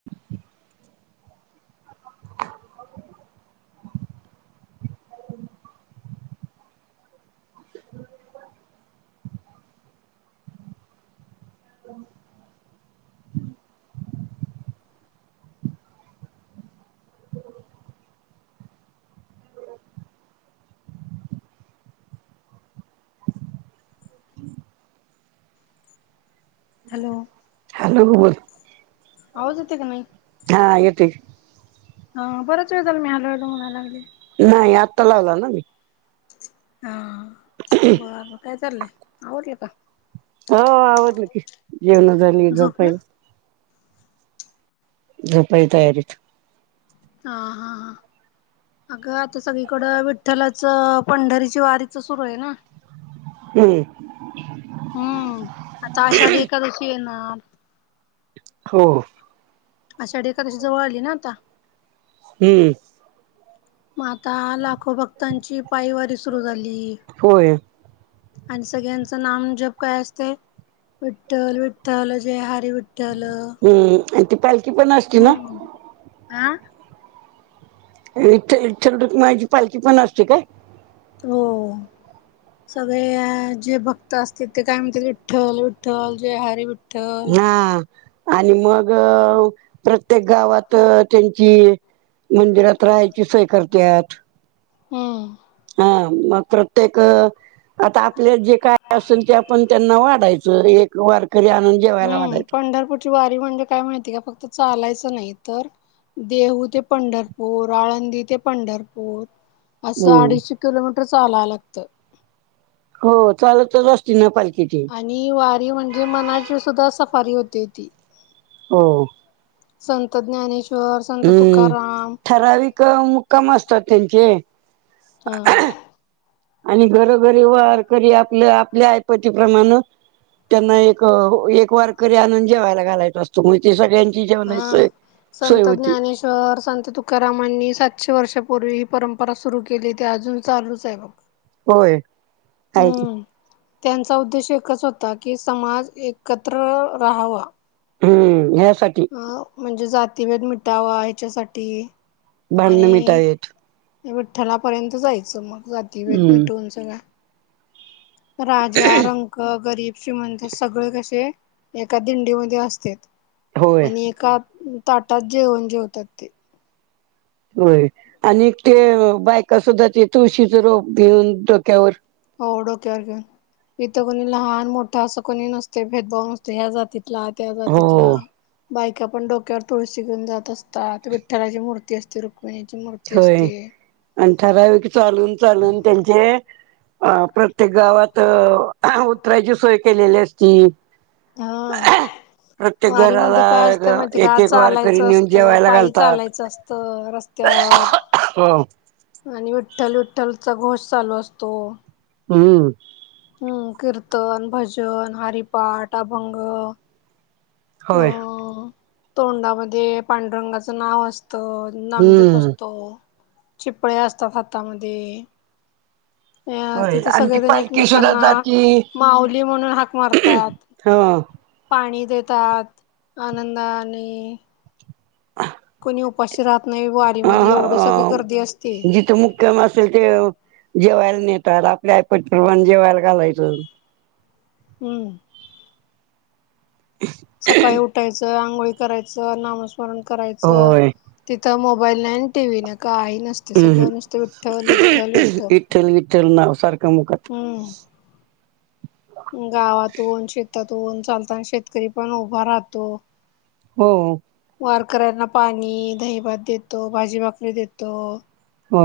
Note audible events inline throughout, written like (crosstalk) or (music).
(inaudible) Hello hello बोल आवाज येते का नाही हा येतो हा बरच वेळे झाल मी हलोल म्हणायला लागले नाही आत्ता लावला ना मी हा बरर काय चाललंय आवडलं का हो वद्ल क जीवनल इ झोपला? उपय रुपय तयारीत ह हा हा अगं आता सगळीकडं विठ्ठलाच पंढरीची वारीच सुरू आहे ना हम् हम्म आता आषाढी एकादशी येणार हो अशाडे काका तशी जवळ आली ना आता हम्म माता लाखो भक्तांची पायवारी सुर झा होय आणि सगळ्यांच नाम जप काय असते विठ्ठल विठ्ठल जय हारी विठ्ठल हम् आणि त पा हो आं इथेथेड माझी पालखी पण असते काय हो सगळे जे भक्त असतील ते काय म्हणते विठ्ठल विठ्ठल जे हरे विठ्ठल हा आणि मग प्रत्येक गावात त्यांची मंदिरात राहायची सोय करतात हम्म हा मग प्रत्येक आता आपले जे काय असेल ते आपण त्यांना वाढायचं एक वारकरी आणून जेवायला हम्म वाढायचं पंढरपूरची वारी म्हणजे काय माहितीय का फक्त चालायचं नाही तर देहू ते पंढरपूर आळंदी ते पंढरपूर असं हम्म अडीचशे किलोमीटर चालावं लागतं हो चालतच असती ना पालखीची आणि वारी म्हणजे मनाची सुद्धा सफारी होते ती हो संतज्ञा हम्म ठराविक मुक्काम असतात त्यांचे हा आणि घरोघरी वारकरी आपलं आपल्या आयपतीीप्रमाण त्यांना एक एक वारकरी आणनून जेवायला घालायच असतो तमुळे ते सगळ्यांची जेवण सय सोय होती तर संत तुकारामांनी सातशे वर्षापूर्वी ही परंपरा सुरू केली ती अजून चालूच आहे न होय कायच त्यांचा उद्देश एकच होता की समाज एकत्र राहावा हम्म हसाठी म्हणजे जातीभेद मिटावा ह्याच्यासाठी भांडणं आणि मिटावेत विठ्ठलापर्यंत जायचं मग जाती भेत हम्म मिटवून सगळं राजा रंक गरीब श्रीमंत सगळे कसे एका दिंडीमध्ये असते होय आणि एका ताटात जेवून जेवतात ते होय आणि ते बायका सुद्धा ते तुळशीच रोप घेऊन डोक्यावर हो डोके ओके इथं कोणी लहान मोठा असं कोणी नसते भेदभाव नसते ह्या जातील लाग हो जातटला (inaudible) बायका पण डोक्यावर तुळशी घऊन जात असतात विठलाची मूर्ती असते रुक्मिणीची मूर्ती होय असते. आणि ठराविक चालून चालून त्यांचे अ प्रत्येक गावात उतरायची सोय केलेली असती. हा प्रत्येक वारी मध्ये काय असतं घराला माहिती एक का एक वारकरी चालायचं नेऊन असतं जेवायला पायी घालतात. चालायचं असतं. तर रस्त्यावर हो आणि विठ्ठल विठ्ठलचा घोष चालू असतो. हम्म हम्म कीर्तन, भजन, हरिपाठ, अभंग अ होय तोंडामध्ये पांडुरंगाचं नाव असत. नामजप हम्म असतो, चिपळे असतात हातामध्ये ह अ तिथं सगळेजण एकमेकांना जाती माऊली म्हणून हाक मारतात. हा पाणी देतात आनंदाने कोणी उपाशी राहत नाही वारीमध्ये एवढं सगळी गर्दी असते. कम असेल ते जेवायला नेतात आपल्या आयपटपमाण जेवायला घालायचं. हम्म ए सकाळी उठायचं आंघोळी करायचं नामस्मरण करायचं. होय तिथं मोबाईल नाही टीव्ही नाही काही नसते सगळं नुसत विठ्ठल विठ्ठल विठ्ठल. विठ्ल विठ्ठल नाव सारखं मुखात - हम्म गावातून शेतातून चालताना शेतकरी पण उभा राहतो. हो वारकऱ्यांना पाणी दहीभात देतो भाजी भाकरी देतो. हो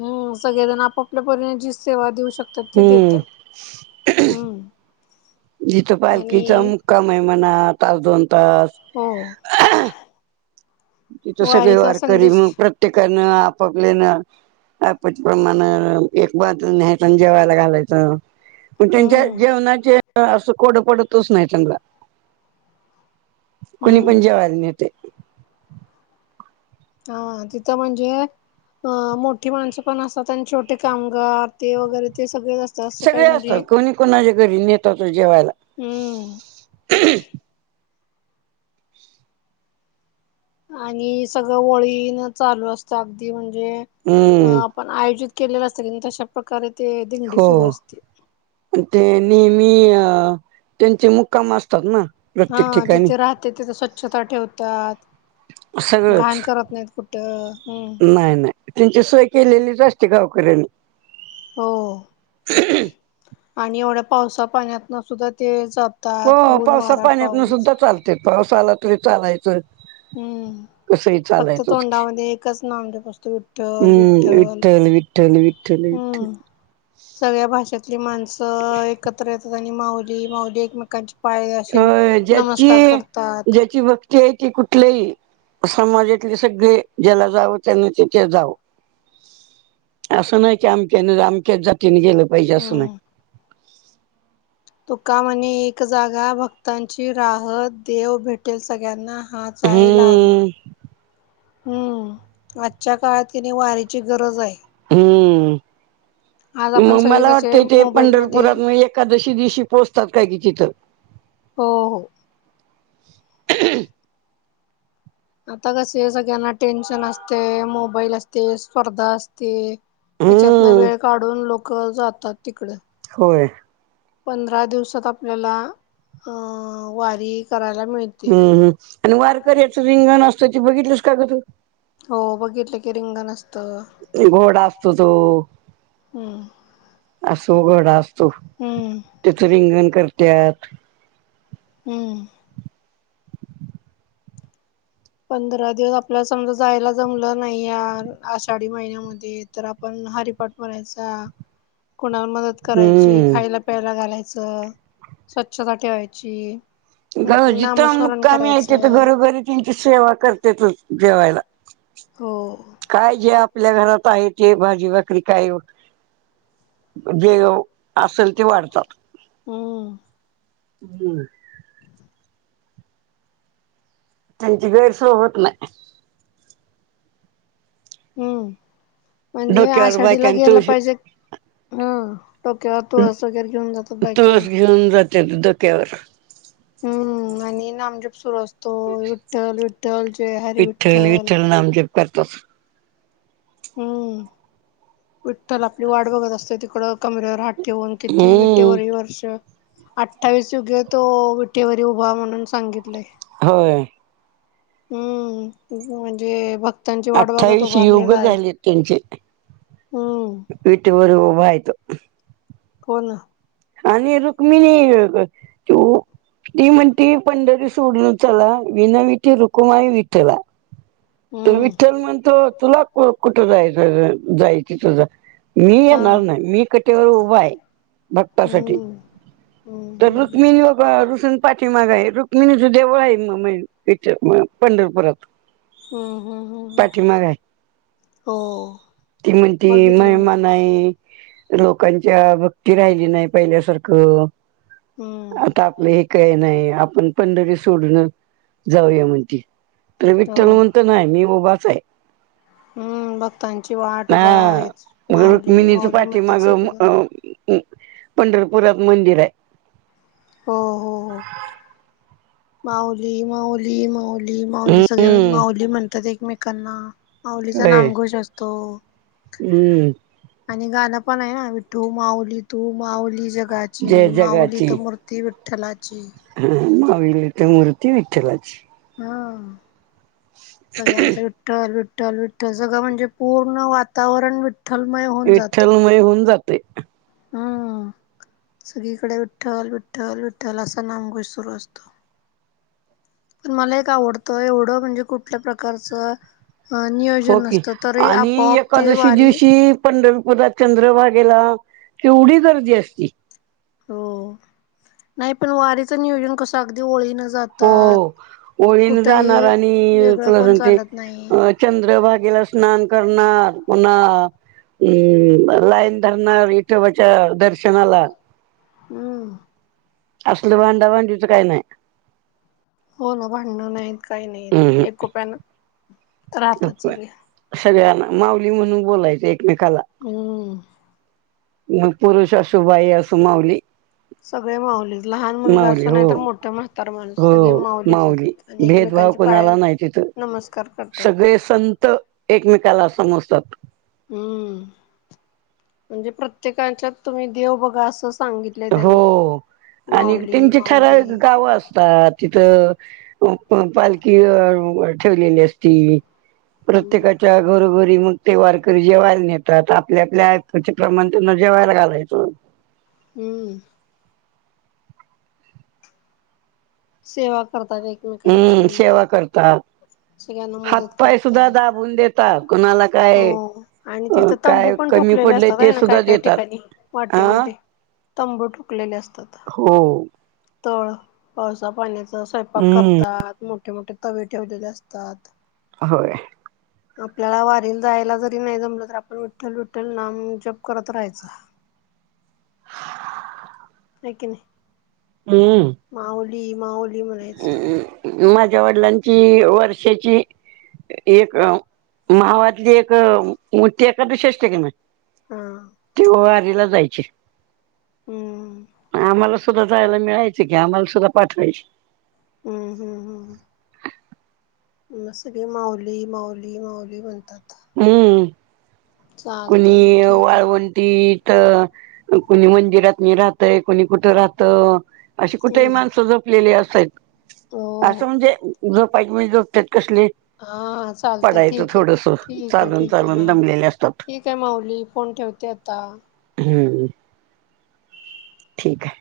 हम् सगळेजण आपापल्यापरीने जी सेवा देऊ शकत. हम्म हम्म जिते पाहिजे तीते आणि मुक्काम आहे म्हणा तास दोन तास हो तिथं सगळे वारीचा वारकरी संदेश मग प्रत्येकानं आपआपले. अप्रमाण एक ब न्यायताण जेवायला घालायचं. मग त्यांच्या हम्म जेवणाचे असं कोडं पडतच नाही त्यांना कुणी पण हम्म जेवायला नेते. हा तिथं म्हणजे अ मोठी माणसं पण असतात आणि छोटे कामगार ते वगैरे ते सगळेच असतात असं काही सगळे म्हणजे, असतात कोणी कोणाच्या घरी नेतात जेवायला हम्म! आणि सगळं वळीन चालू असतं अगदी म्हणजे. हम्म पण आयोजित केलेलं असतं तशा प्रकारे ते दिंडी सुरू हो. असते. ते नेहमी अ त्यांचे मुक्काम असतात ना. हा प्रत्येक ठिकाणी जिथे राहते तिथे स्वच्छता ठेवतात. सगळंच घाण करत नाहीत कुठं. हम्म! नाही नाही. त्यांची सोय केलेलीच असते गावकऱ्यांनी. हो आणि एवढ्या पावसा पाण्यात ना सुद्धा ते जात हो पावसा पाण्यातन सुद्धा चालतात पावसा आला तरी चालायचं. हम्म! कसंही फक्त चालायचंच. तोंडामध्ये एकच नाव म्हणजे फक्त विठ्ठल, विठ्ठल विठ्ठल, विठ्ठल, विठ्ठल. हम्म सगळ्या भाषातली माणसं एकत्र येतात आणि माऊली माऊली एकमेकांची ह ज्याची करतात ज्याची भक्ती आहे ती कुठलेही समाजातले सगळे ज्याला जावं त्यांना तिथे जावं. असं नाही की अमक्याने अमक्याच जातीने गेलं पाहिजे असं नाही. हम्म तुका म्हणे एक जागा भक्तांची राहत देव भेटेल सगळ्यांना हात. साहे लाभ. हम्म हम्म! आजच्या काळात की नी वारीची गरज आहे. हम्म! आज आपण मग सगळे मला वाटतं कसे इ ते मोबाईलमध्ये पंढरपुरात मगं एकादशी दिवशी पोहोचतात काय कि तिथं. हो हो. आता कसे सगळ्यांना टेन्शन असते. मोबाईल असते. स्पर्धा असते. हेच्यातनं हम्म वेळ काढून लोक जातात तिकड. होय. पंधरा दिवसात आपल्याला वारी करायला मिळते. हम्, हम, आणि वारकऱ्याच रिंगण असतं ते बघितल्यास का गं तू? हो बघितलं की रिंगणच. गोड असतो तो, हम्म असो गोड असतो. हम्म त्याच रिंगण करतत. हम्म! पंधरा दिवस आपल्याला समजा जायला जमलं नाही या आषाढी महिन्यामध्ये तर आपण हरिपाठ म्हणयचा कुणाला मदत करायची, हम्म खायला, प्यायला घालायचं, स्वच्छता ठेवायची. गं जिथं नामस्मरण मुक्कामी आहेत तिथं करायचं घरोघरी त्यांची सेवा करतेतच जेवायला. हो काय जे आपल्या घरात आहे, ते भाजी-भाकरी काय जेव असेल ते वाढतात. हम्! हम्म! त्यांची गैरसोय होत नाही. हम्म! म्हणजे डोक्यावर आषाढीला बायकांनी गेलं तुळशी पाहिजे. ह डोक्यावर तुळस वगैरे घेऊन जातात बायका. तुळस घेऊन जात्या (unintelligible) डोक्यावर हम्म! आणि नामजप सुरू असतो विठ्ठल, विठ्ठल जय हरी विठ्ठल. नामजप. करतोच. हम्म! विठ्ठल आपली वाट बघत असतोय तिकड कमरेवर हात ठेऊन. किती हम्म विटेवर वर्ष अठ्ठावीस युगे तो विटीवर उभा म्हणून सांगितलंय होय हम्म म्हणजे बघ अठ्ठावीस युग झाले त्यांचे हम्म विटे र उऊबा आयतो पण आणि रुक्मिणी तू ती म्हणती पंढरी सोडल चला विना विती रुकुमाई वि त्याला तर हम्म विठ्ठल म्हणतो तुला कुठं जायचं जाय तिथ मी हा येणार नाही मी कटेवर उभा आहे भक्तासाठी हम्म हम्म तर हम्म रुक्मिणी रुसून पाठीमाग आहे रुक्मिणीचं देवळ आहे इथ पंढरपुरात हम्म हम्म हम् ह पाठीमाग आहे हो ती म्हणती बघितलं म मी म ते नाही आहे लोकांच्या भक्ती राहिली नाही पहिल्यासारखं हम्म. आता आपलं हे काही नाही आपण पंढरी सोडून जाऊया म्हण. त हो विठ्ठल म्हणत नाही मी उभाच आहे. हम्म भक्तांची वाट उभा हा आहे मग माऊली माऊली म्हणतात सगळेजण. ह् पंढरपुरात मंदिर आहे. हो हो हो. ह. माऊली माऊली माऊली माऊली सगळे हम्म माऊली म्हणतात एकमेकांना. आवलीचा होय नामघोष असतो. हम्म आणि गाणं पण आहे ना विठ्ठू माऊली तू माऊली जय जगाची माऊली तर म. ती विठ्ठलाची. हा मावी ते मूर्ती विठलाची. हा सगळ्यांच. विठ्ठल विठ्ठल विठ्ठल सगळं म्हणजे पूर्ण वातावरण विठ्ठ. थलमय. विठ्ठलमय होऊन जाते. हम्. सगळीकडे विठ्ठल विठ्ठल विठ्ठल असा नामघोष सुरू असतो. पण मला एक आवडतं एवढं म्हणजे कुठल्या प्रकारचं. अ हो नियोजन की नसतं तरी आणि आपोआप ते एकादशी वारी. दिवशी पंढरपुरात चंद्रभागेला तेवढी गर्दी असती. हो नाही पण वारीच नियोजन कस अगदी ओळी न जात. हो ओळीन जाणार आणि वेगळं तुला कोण सांगते. चालत नाही चंद्रभागेला स्नान करणार पुन्हा. हम्म लाईन धरणार इथे बच्या दर्शनाला. हम्म. असल भांडा भांडीचं काही नाही. हो ना भांडणं नाहीत काही नाहीत एक कुप्यान. अ सर ना माऊली म्हणून बोलायच एकमेकाला. हम्म मग पुरुष अशुबाई अस मावली. सगळे माऊली लहान मुलगा माऊली असून नाही हो तर मोठ्या म. तर माणूस सगळे हो माऊलीच होते माऊली आणि भेदभाव एकमेकांचे पाय कोणाला नाही तिथं नमस्कार करतात. सगळे संत एकमेकाला समजतात. हम्म म्हणजे प्रत्येकाच्यात तुम्ही देव बघा असं सांगित. हो आणि त्यांची माऊली ठराव गावं असतात. तिथं पालखी ठेवलेली असती. हम्म प्रत्येका. च्या घरोघरी मग ते वारकरी जेवायला नेतात आपल्या आपल्या ऐकाच्या प्रमाण त्यांना जेवायला घालायचो. हम्म. सेवा करता व्यक्त. हम्म सेवा करतात सगळ्यांना मदत हातपाय सुद्धा करतात दाबून देत. कोुणाला काय. हो आणि तिथं तंबू काय पण कमी ठोकलेले पडले असतात ते आहे ना काय सुद्धा काय देतात ठिकाणी हा वाटेमध्ये. तंबू टुकलेले असतात. हो. तळ पावसा पाण्याचा स्वयंपाक हम्म करतात मोठे मोठे तवे ठेवलेले असतात. होय. आपल्याला वा. जायला जरी नाही जमलं तरी आपण विठ्ठल विठ्ठल नाम जप करत राहायं. एकक नाही. हम् माऊली, माऊली म्हणायचं. माझ्या वडिलांची वर्षाची एक मावातली एक मोठी एकादशी असते का नाय हा तेव्हा वारीला जायचे हम् आम्हाला सुद्धा जायला मिळायच की आम्हाला सुद्धा पाठवायचे. हम्म हम्म हम सगळी माऊली माऊली माऊली म्हणतात. हम्म चालतय मग कुणी ठीक आहे वाळवण ी तर कोणी मंदिरात न राहतय कोणी कुठं राहत. अशी कुठेही हम्म माणसं झोपलेली हो असतत असं हो म्हणजे झोपायचे म्हणजे झोपतात कसले. हा चालत पडायचं ठीक थोडस आहे ठीक ये. क चालून ठीक आहे हा चालून दमलेले असतात ठीक आहे माऊली फोन ठेवते आता. हम्म ठीक आहे